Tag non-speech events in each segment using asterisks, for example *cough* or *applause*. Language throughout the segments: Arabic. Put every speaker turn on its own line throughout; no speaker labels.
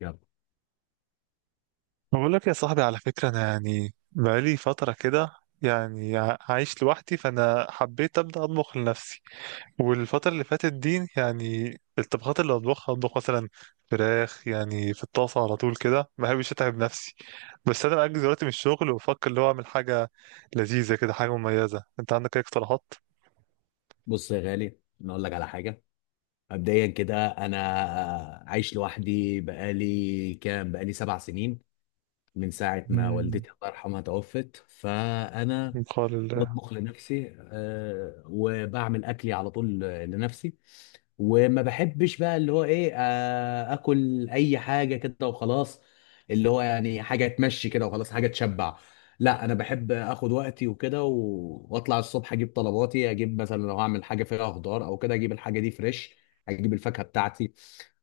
يلا،
بقول لك يا صاحبي، على فكرة أنا يعني بقالي فترة كده، يعني عايش لوحدي، فأنا حبيت أبدأ أطبخ لنفسي. والفترة اللي فاتت دي يعني الطبخات اللي أطبخها، أطبخ مثلا فراخ يعني في الطاسة على طول كده، ما بحبش أتعب نفسي. بس أنا بأجز دلوقتي من الشغل، وبفكر اللي هو أعمل حاجة لذيذة كده، حاجة مميزة. أنت عندك أي اقتراحات؟
بص يا غالي، انا اقول لك على حاجه. مبدئيا كده، انا عايش لوحدي بقالي 7 سنين، من ساعه ما
مم،
والدتي الله يرحمها توفت. فانا
من قال الله.
بطبخ لنفسي، وبعمل اكلي على طول لنفسي. وما بحبش بقى اللي هو ايه، اكل اي حاجه كده وخلاص، اللي هو يعني حاجه تمشي كده وخلاص، حاجه تشبع. لا، انا بحب اخد وقتي وكده، واطلع الصبح اجيب طلباتي. اجيب مثلا لو هعمل حاجه فيها خضار او كده اجيب الحاجه دي فريش، اجيب الفاكهه بتاعتي،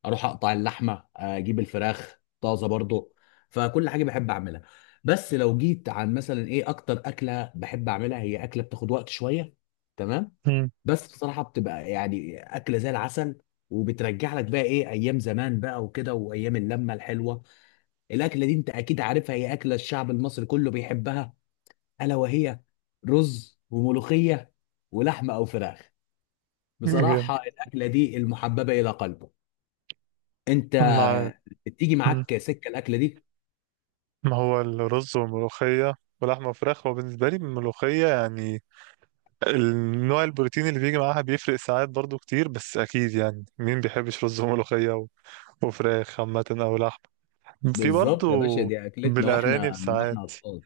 اروح اقطع اللحمه، اجيب الفراخ طازه برضو. فكل حاجه بحب اعملها. بس لو جيت عن مثلا ايه اكتر اكله بحب اعملها، هي اكله بتاخد وقت شويه، تمام؟
مم،
بس بصراحه بتبقى يعني اكله زي العسل، وبترجع لك بقى ايه ايام زمان بقى وكده، وايام اللمه الحلوه. الاكله دي انت اكيد عارفها، هي اكله الشعب المصري كله بيحبها، الا وهي رز وملوخيه، ولحمه او فراخ.
جامد.
بصراحه الاكله دي المحببه الى قلبه. انت
معاك.
بتيجي
مم.
معاك سكه الاكله دي؟
ما هو الرز والملوخية ولحمة وفراخ، هو بالنسبة لي الملوخية يعني النوع البروتين اللي بيجي معاها بيفرق ساعات برضو كتير، بس اكيد يعني مين بيحبش رز وملوخية وفراخ عامة او لحم. في برضو
بالظبط يا باشا، دي اكلتنا
بالارانب
واحنا من
ساعات.
واحنا اطفال.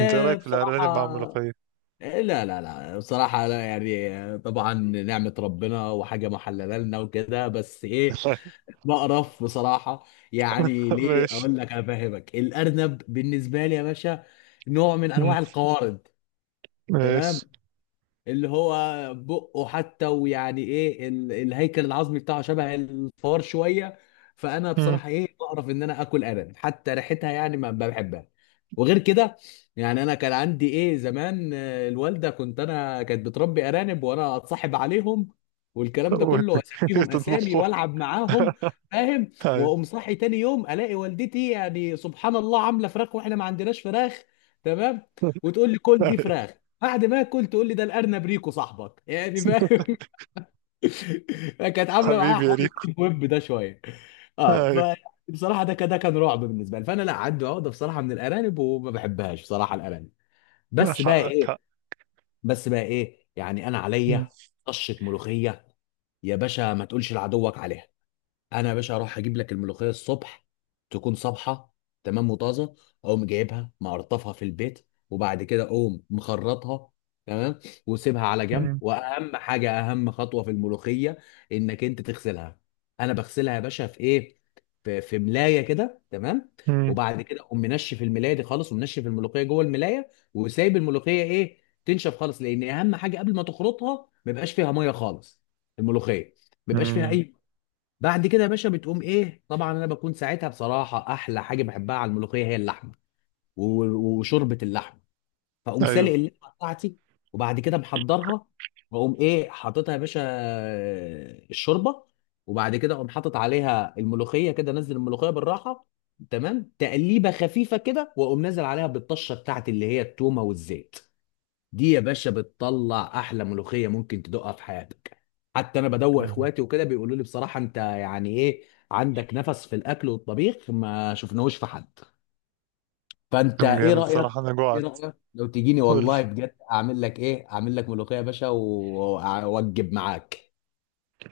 انت ايه رايك في الارانب مع
بصراحة.
الملوخية؟
إيه، لا لا لا بصراحة، لا يعني، طبعا نعمة ربنا وحاجة محللة لنا وكده، بس ايه،
*laughs*
بقرف بصراحة. يعني ليه
ماشي.
اقول لك افهمك؟ الارنب بالنسبة لي يا باشا نوع من
مم.
انواع القوارض، تمام.
ماشي.
اللي هو بقه حتى، ويعني ايه الهيكل العظمي بتاعه شبه الفار شويه. فانا
مم.
بصراحه ايه بعرف ان انا اكل ارانب، حتى ريحتها يعني ما بحبها. وغير كده، يعني انا كان عندي ايه زمان، الوالده، كنت انا، كانت بتربي ارانب وانا اتصاحب عليهم والكلام ده كله،
وت- *laughs*
واسميهم اسامي
تطبخهم؟
والعب معاهم،
*laughs*
فاهم.
أيوة.
واقوم صاحي تاني يوم الاقي والدتي يعني سبحان الله عامله فراخ واحنا ما عندناش فراخ، تمام. وتقول لي كل
أيوة.
دي فراخ، بعد ما اكل تقول لي ده الارنب ريكو صاحبك، يعني فاهم. *laughs* كانت عامله معايا
حبيبي يا
حوار
ريكو.
الديب ويب ده شويه. اه
ايوه.
ف، بصراحه ده كده كان رعب بالنسبه لي. فانا لا عندي عقده بصراحه من الارانب وما بحبهاش بصراحه الارانب. بس بقى
حقك حق.
ايه بس بقى ايه يعني انا
مم.
عليا طشه ملوخيه، يا باشا ما تقولش لعدوك عليها. انا يا باشا اروح اجيب لك الملوخيه الصبح تكون صبحه، تمام، وطازه. اقوم جايبها مقرطفها في البيت، وبعد كده اقوم مخرطها، تمام، وسيبها على جنب.
مم.
واهم حاجه، اهم خطوه في الملوخيه انك انت تغسلها. انا بغسلها يا باشا في ايه، في ملايه كده، تمام.
مم.
وبعد كده اقوم منشف الملايه دي خالص، ومنشف الملوخيه جوه الملايه، وسايب الملوخيه ايه تنشف خالص، لان اهم حاجه قبل ما تخرطها ما يبقاش فيها ميه خالص. الملوخيه ما بيبقاش فيها
مم.
اي. بعد كده يا باشا بتقوم ايه طبعا انا بكون ساعتها، بصراحه احلى حاجه بحبها على الملوخيه هي اللحمه و- وشوربه اللحمه. فاقوم
ايوه.
سالق اللحمه بتاعتي، وبعد كده محضرها، واقوم ايه حاططها يا باشا، الشوربه، وبعد كده اقوم حاطط عليها الملوخيه كده، نزل الملوخيه بالراحه، تمام، تقليبه خفيفه كده، واقوم نازل عليها بالطشه بتاعتي اللي هي التومه والزيت. دي يا باشا بتطلع احلى ملوخيه ممكن تدوقها في حياتك. حتى انا بدوق
مم.
اخواتي وكده بيقولوا لي بصراحه انت يعني ايه، عندك نفس في الاكل والطبيخ ما شفناهوش في حد. فانت
كان
ايه
جامد
رايك؟
صراحة، انا
ايه
جوعت.
رايك لو تجيني
قول.
والله بجد اعمل لك ايه اعمل لك ملوخيه يا باشا، واوجب معاك.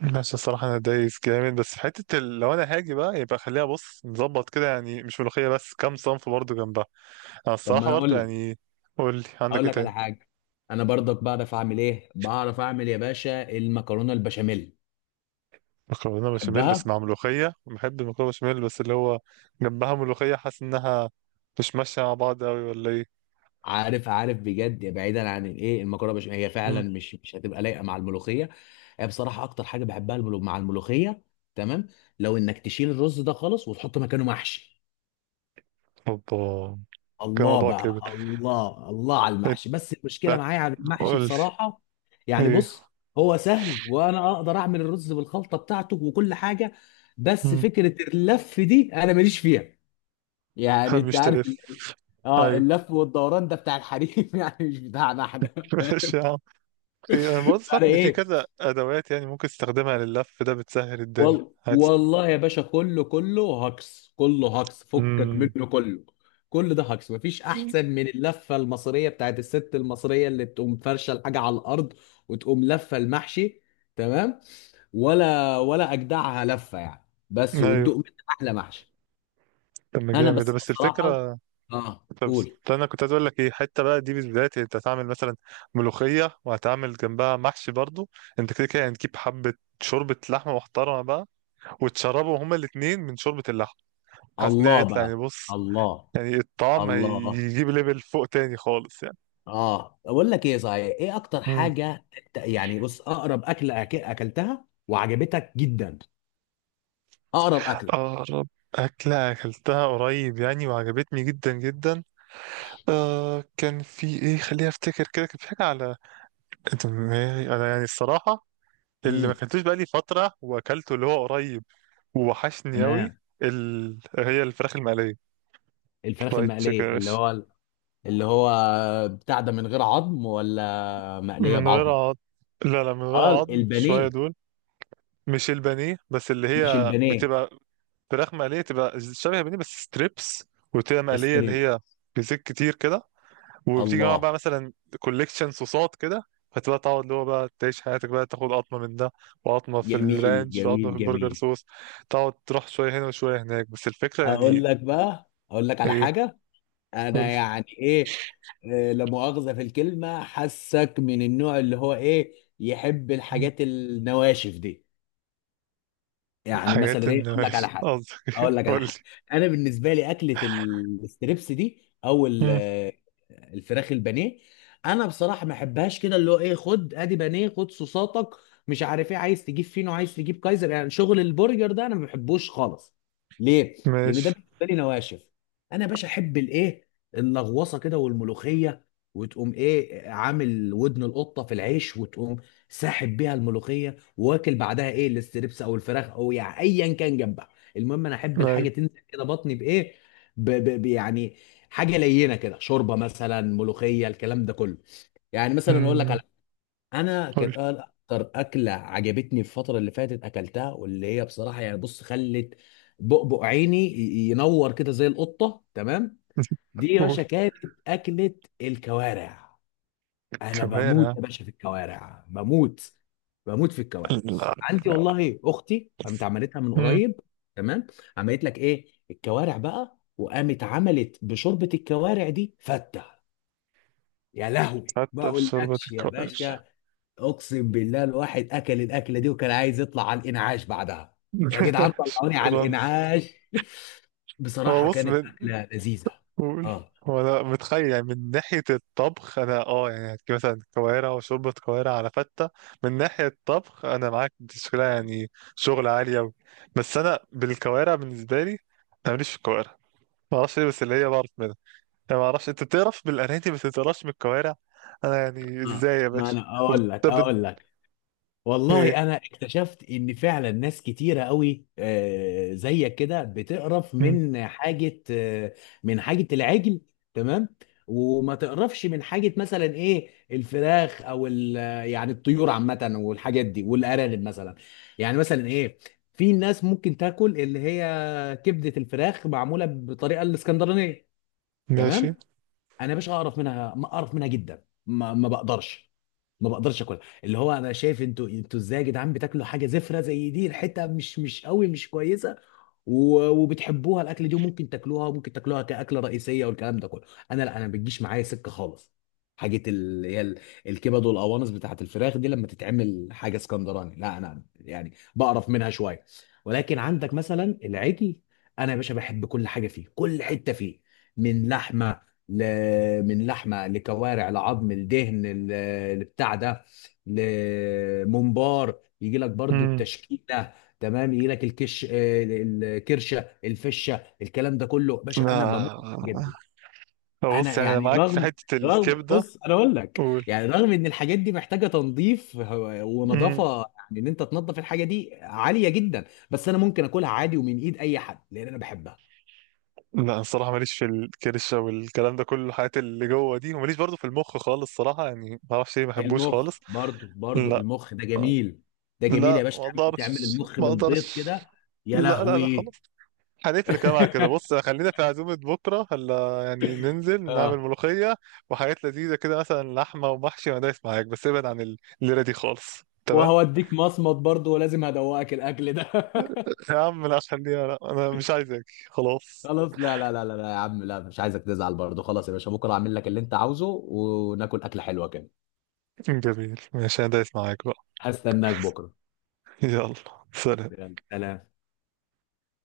ماشي الصراحة، أنا دايس جامد، بس في حتة لو أنا هاجي بقى يبقى خليها، بص نظبط كده يعني، مش ملوخية بس، كام صنف برضه جنبها. أنا
طب ما
الصراحة
انا اقول
برضه
لك
يعني، قول لي عندك
اقول
إيه
لك
تاني؟
على حاجه. انا برضك بعرف اعمل ايه، بعرف اعمل يا باشا المكرونه البشاميل.
مكرونة بشاميل بس
تحبها؟
مع ملوخية؟ بحب المكرونة بشاميل، بس اللي هو جنبها ملوخية، حاسس إنها مش ماشية مع بعض أوي، ولا إيه؟
عارف عارف بجد، بعيدا عن الايه، المكرونه البشاميل هي فعلا
مم.
مش هتبقى لايقه مع الملوخيه. هي بصراحه اكتر حاجه بحبها مع الملوخيه، تمام، لو انك تشيل الرز ده خالص وتحط مكانه محشي.
اوبا. كده
الله
موضوع
بقى،
كبر.
الله الله على
إنت،
المحشي، بس المشكله معايا على المحشي
قول لي
بصراحه، يعني
إيه؟
بص، هو سهل وانا اقدر اعمل الرز بالخلطه بتاعته وكل حاجه، بس
مم.
فكره اللف دي انا ماليش فيها. يعني انت
مش
عارف،
تلف.
اه
أيوه.
اللف والدوران ده بتاع الحريم *laughs* يعني مش بتاعنا احنا،
*laughs* ماشي
فاهم؟
يا عم. إيه، أنا برضه سمعت
انا
إن في
ايه،
كذا أدوات يعني ممكن تستخدمها لللف ده، بتسهل الدنيا.
والله يا باشا كله كله هكس، كله هكس، فكك
امم.
منه كله. كل ده هكس، مفيش احسن من اللفه المصريه بتاعت الست المصريه، اللي تقوم فرشه الحاجه على الارض وتقوم لفه المحشي، تمام. ولا اجدعها لفه يعني، بس،
ايوه.
وتدوق منها احلى محشي.
طب ما
انا
جامد ده،
بس
بس
بصراحه،
الفكره.
اه
طب بس،
قول،
طب انا كنت عايز اقول لك ايه، حته بقى دي بالذات، انت هتعمل مثلا ملوخيه وهتعمل جنبها محشي برضو، انت كده كده هتجيب حبه شوربه لحمه محترمه بقى، وتشربوا هما الاتنين من شوربه اللحمه. حاسس ان هي
الله
هيطلع يعني،
بقى،
بص
الله
يعني الطعم
الله.
هيجيب ليفل فوق تاني خالص يعني.
اه اقول لك ايه صحيح، ايه اكتر
امم.
حاجه يعني بص، اقرب اكله اكلتها وعجبتك جدا. اقرب اكله.
اقرب اكله اكلتها قريب يعني، وعجبتني جدا جدا، آه كان في ايه، خليني افتكر كده، كان في حاجه على دماغي انا يعني الصراحه، اللي ما
امم
كلتوش بقالي فترة وأكلته اللي هو قريب، ووحشني أوي،
تمام،
هي الفراخ المقلية.
الفراخ
فرايد تشيكن يا
المقليه، اللي
باشا.
هو، اللي هو بتاع ده من غير عظم، ولا مقليه
من غير
بعظم؟
عظم. لا لا، من غير
اه
عظم شوية
البانيه.
دول. مش البانيه، بس اللي
مش
هي
البانيه.
بتبقى فراخ مقلية، تبقى شبه البانيه بس ستريبس، وتبقى مقلية اللي
ستريبس.
هي بزيت كتير كده، وبتيجي معاها
الله،
بقى مثلا كوليكشن صوصات كده، فتبقى تقعد اللي هو بقى تعيش حياتك بقى، تاخد قطمة من ده، وقطمة في
جميل
الرانش، وقطمة
جميل
في البرجر
جميل.
صوص، تقعد تروح شوية هنا وشوية هناك، بس الفكرة
اقول
يعني.
لك بقى، اقول لك على
إيه،
حاجه.
قول
انا
لي.
يعني ايه، لا مؤاخذة في الكلمة، حاسك من النوع اللي هو ايه يحب الحاجات النواشف دي. يعني
حاجات
مثلا ايه،
ان
اقول لك على
ماشي *laughs*
حاجه،
قصدك ايه؟
اقول لك على
قول لي.
حاجه. انا بالنسبه لي اكله الستريبس دي، او
مم.
الفراخ البانيه، انا بصراحه ما احبهاش، كده اللي هو ايه، خد ادي بانيه، خد صوصاتك، مش عارف ايه، عايز تجيب فينو، عايز تجيب كايزر، يعني شغل البرجر ده انا ما بحبوش خالص. ليه؟ لان ده
ماشي.
بالنسبه لي نواشف. انا يا باشا احب الايه، اللغوصه كده والملوخيه، وتقوم ايه عامل ودن القطه في العيش وتقوم ساحب بيها الملوخيه، واكل بعدها ايه الاستريبس او الفراخ او يعني ايا كان جنبها. المهم انا احب
ايوه.
الحاجه تنزل كده بطني بايه ب ب ب يعني حاجه لينه كده، شوربه مثلا، ملوخيه، الكلام ده كله. يعني مثلا اقول لك على،
مم.
انا
قول لي.
كانت اكتر اكله عجبتني الفتره اللي فاتت اكلتها، واللي هي بصراحه يعني بص خلت بؤبؤ عيني ينور كده زي القطه، تمام.
*laughs*
دي يا باشا
قول.
كانت اكله الكوارع. انا بموت
كوارع؟
يا باشا في الكوارع، بموت، بموت في الكوارع.
لا.
عندي اه والله اختي قامت عملتها من
مم.
قريب، تمام. عملت لك ايه الكوارع بقى، وقامت عملت بشوربه الكوارع دي فته. يا لهوي ما
حتى في شوربة
اقولكش يا
الكوارع؟
باشا، اقسم بالله الواحد اكل الاكله دي وكان عايز يطلع على الانعاش بعدها. يا جدعان
*laughs*
طلعوني على
شكرا.
الانعاش. *laughs*
هو
بصراحه
بص
كانت
من،
اكله لذيذه.
قول.
اه
هو انا متخيل يعني من ناحية الطبخ، انا اه يعني هتجيب مثلا كوارع وشوربة كوارع على فتة، من ناحية الطبخ انا معاك، دي شغلة يعني شغل عالي اوي، بس انا بالكوارع بالنسبة لي، انا ماليش في الكوارع، معرفش ليه، بس اللي هي بعرف منها، انا ما اعرفش انت بتقرف بالاناتي بس ما بتقرفش بالكوارع، انا يعني
اه
ازاي يا
ما
باشا؟
انا
وبت
اقول لك
بت...
اقول لك والله
ايه.
انا اكتشفت ان فعلا ناس كتيره قوي، زيك كده بتقرف
مم.
من حاجه، من حاجه العجل، تمام، وما تقرفش من حاجه مثلا ايه الفراخ او يعني الطيور عامه والحاجات دي والارانب مثلا. يعني مثلا ايه، في ناس ممكن تاكل اللي هي كبده الفراخ معموله بطريقه الاسكندرانيه،
ماشي.
تمام. انا يا باشا اقرف منها، ما اقرف منها جدا، ما بقدرش، ما بقدرش اكلها. اللي هو انا شايف انتوا ازاي يا جدعان بتاكلوا حاجه زفره زي دي، ريحتها مش قوي، مش كويسه، وبتحبوها الاكل دي، وممكن تاكلوها كاكله رئيسيه، والكلام ده كله. انا لا، انا ما بتجيش معايا سكه خالص، حاجه هي الكبد والقوانص بتاعت الفراخ دي لما تتعمل حاجه اسكندراني لا، انا يعني بقرف منها شويه. ولكن عندك مثلا العجل، انا يا باشا بحب كل حاجه فيه، كل حته فيه، من لحمه، من لحمه لكوارع لعظم لدهن، لبتاع ده، لممبار، يجي لك برضو
امم.
التشكيله، تمام. يجي لك الكش، الكرشه، الفشه، الكلام ده كله باشا، انا بموت في الحاجات
لا
دي.
بص،
انا
يعني انا
يعني
معاك في
رغم
حتة
رغم
الكبدة.
بص انا اقول لك،
قول.
يعني رغم ان الحاجات دي محتاجه تنظيف ونظافه،
مم.
يعني ان انت تنظف الحاجه دي عاليه جدا، بس انا ممكن اكلها عادي ومن ايد اي حد لان انا بحبها.
لا الصراحة ماليش في الكرشة والكلام ده كله، الحاجات اللي جوه دي، وماليش برضو في المخ خالص صراحة، يعني ما اعرفش ليه، ما بحبوش خالص.
المخ برضو
لا.
المخ ده جميل، ده جميل يا
لا
باشا
ما
تعمل
اقدرش
المخ
ما
بالبيض
اقدرش.
كده. يا
لا لا لا،
لهوي
خلاص. هنقفل الكلام على كده.
*laughs*
بص خلينا في عزومة بكرة، هلا يعني ننزل نعمل
اه،
ملوخية وحاجات لذيذة كده، مثلا لحمة ومحشي، ما دايس معاك، بس ابعد عن الليرة دي خالص، تمام.
وهوديك مصمت برضو، ولازم هدوقك الاكل ده *laughs*
يا عم لا، خليها. لا انا مش عايزك. خلاص.
خلاص، لا لا لا لا لا يا عم، لا مش عايزك تزعل برضو. خلاص يا باشا، بكره اعمل لك اللي انت عاوزه، وناكل اكله حلوه كده.
جميل ماشي، انا دايس معاك بقى.
هستناك بكره.
يلا سلام.
يلا سلام.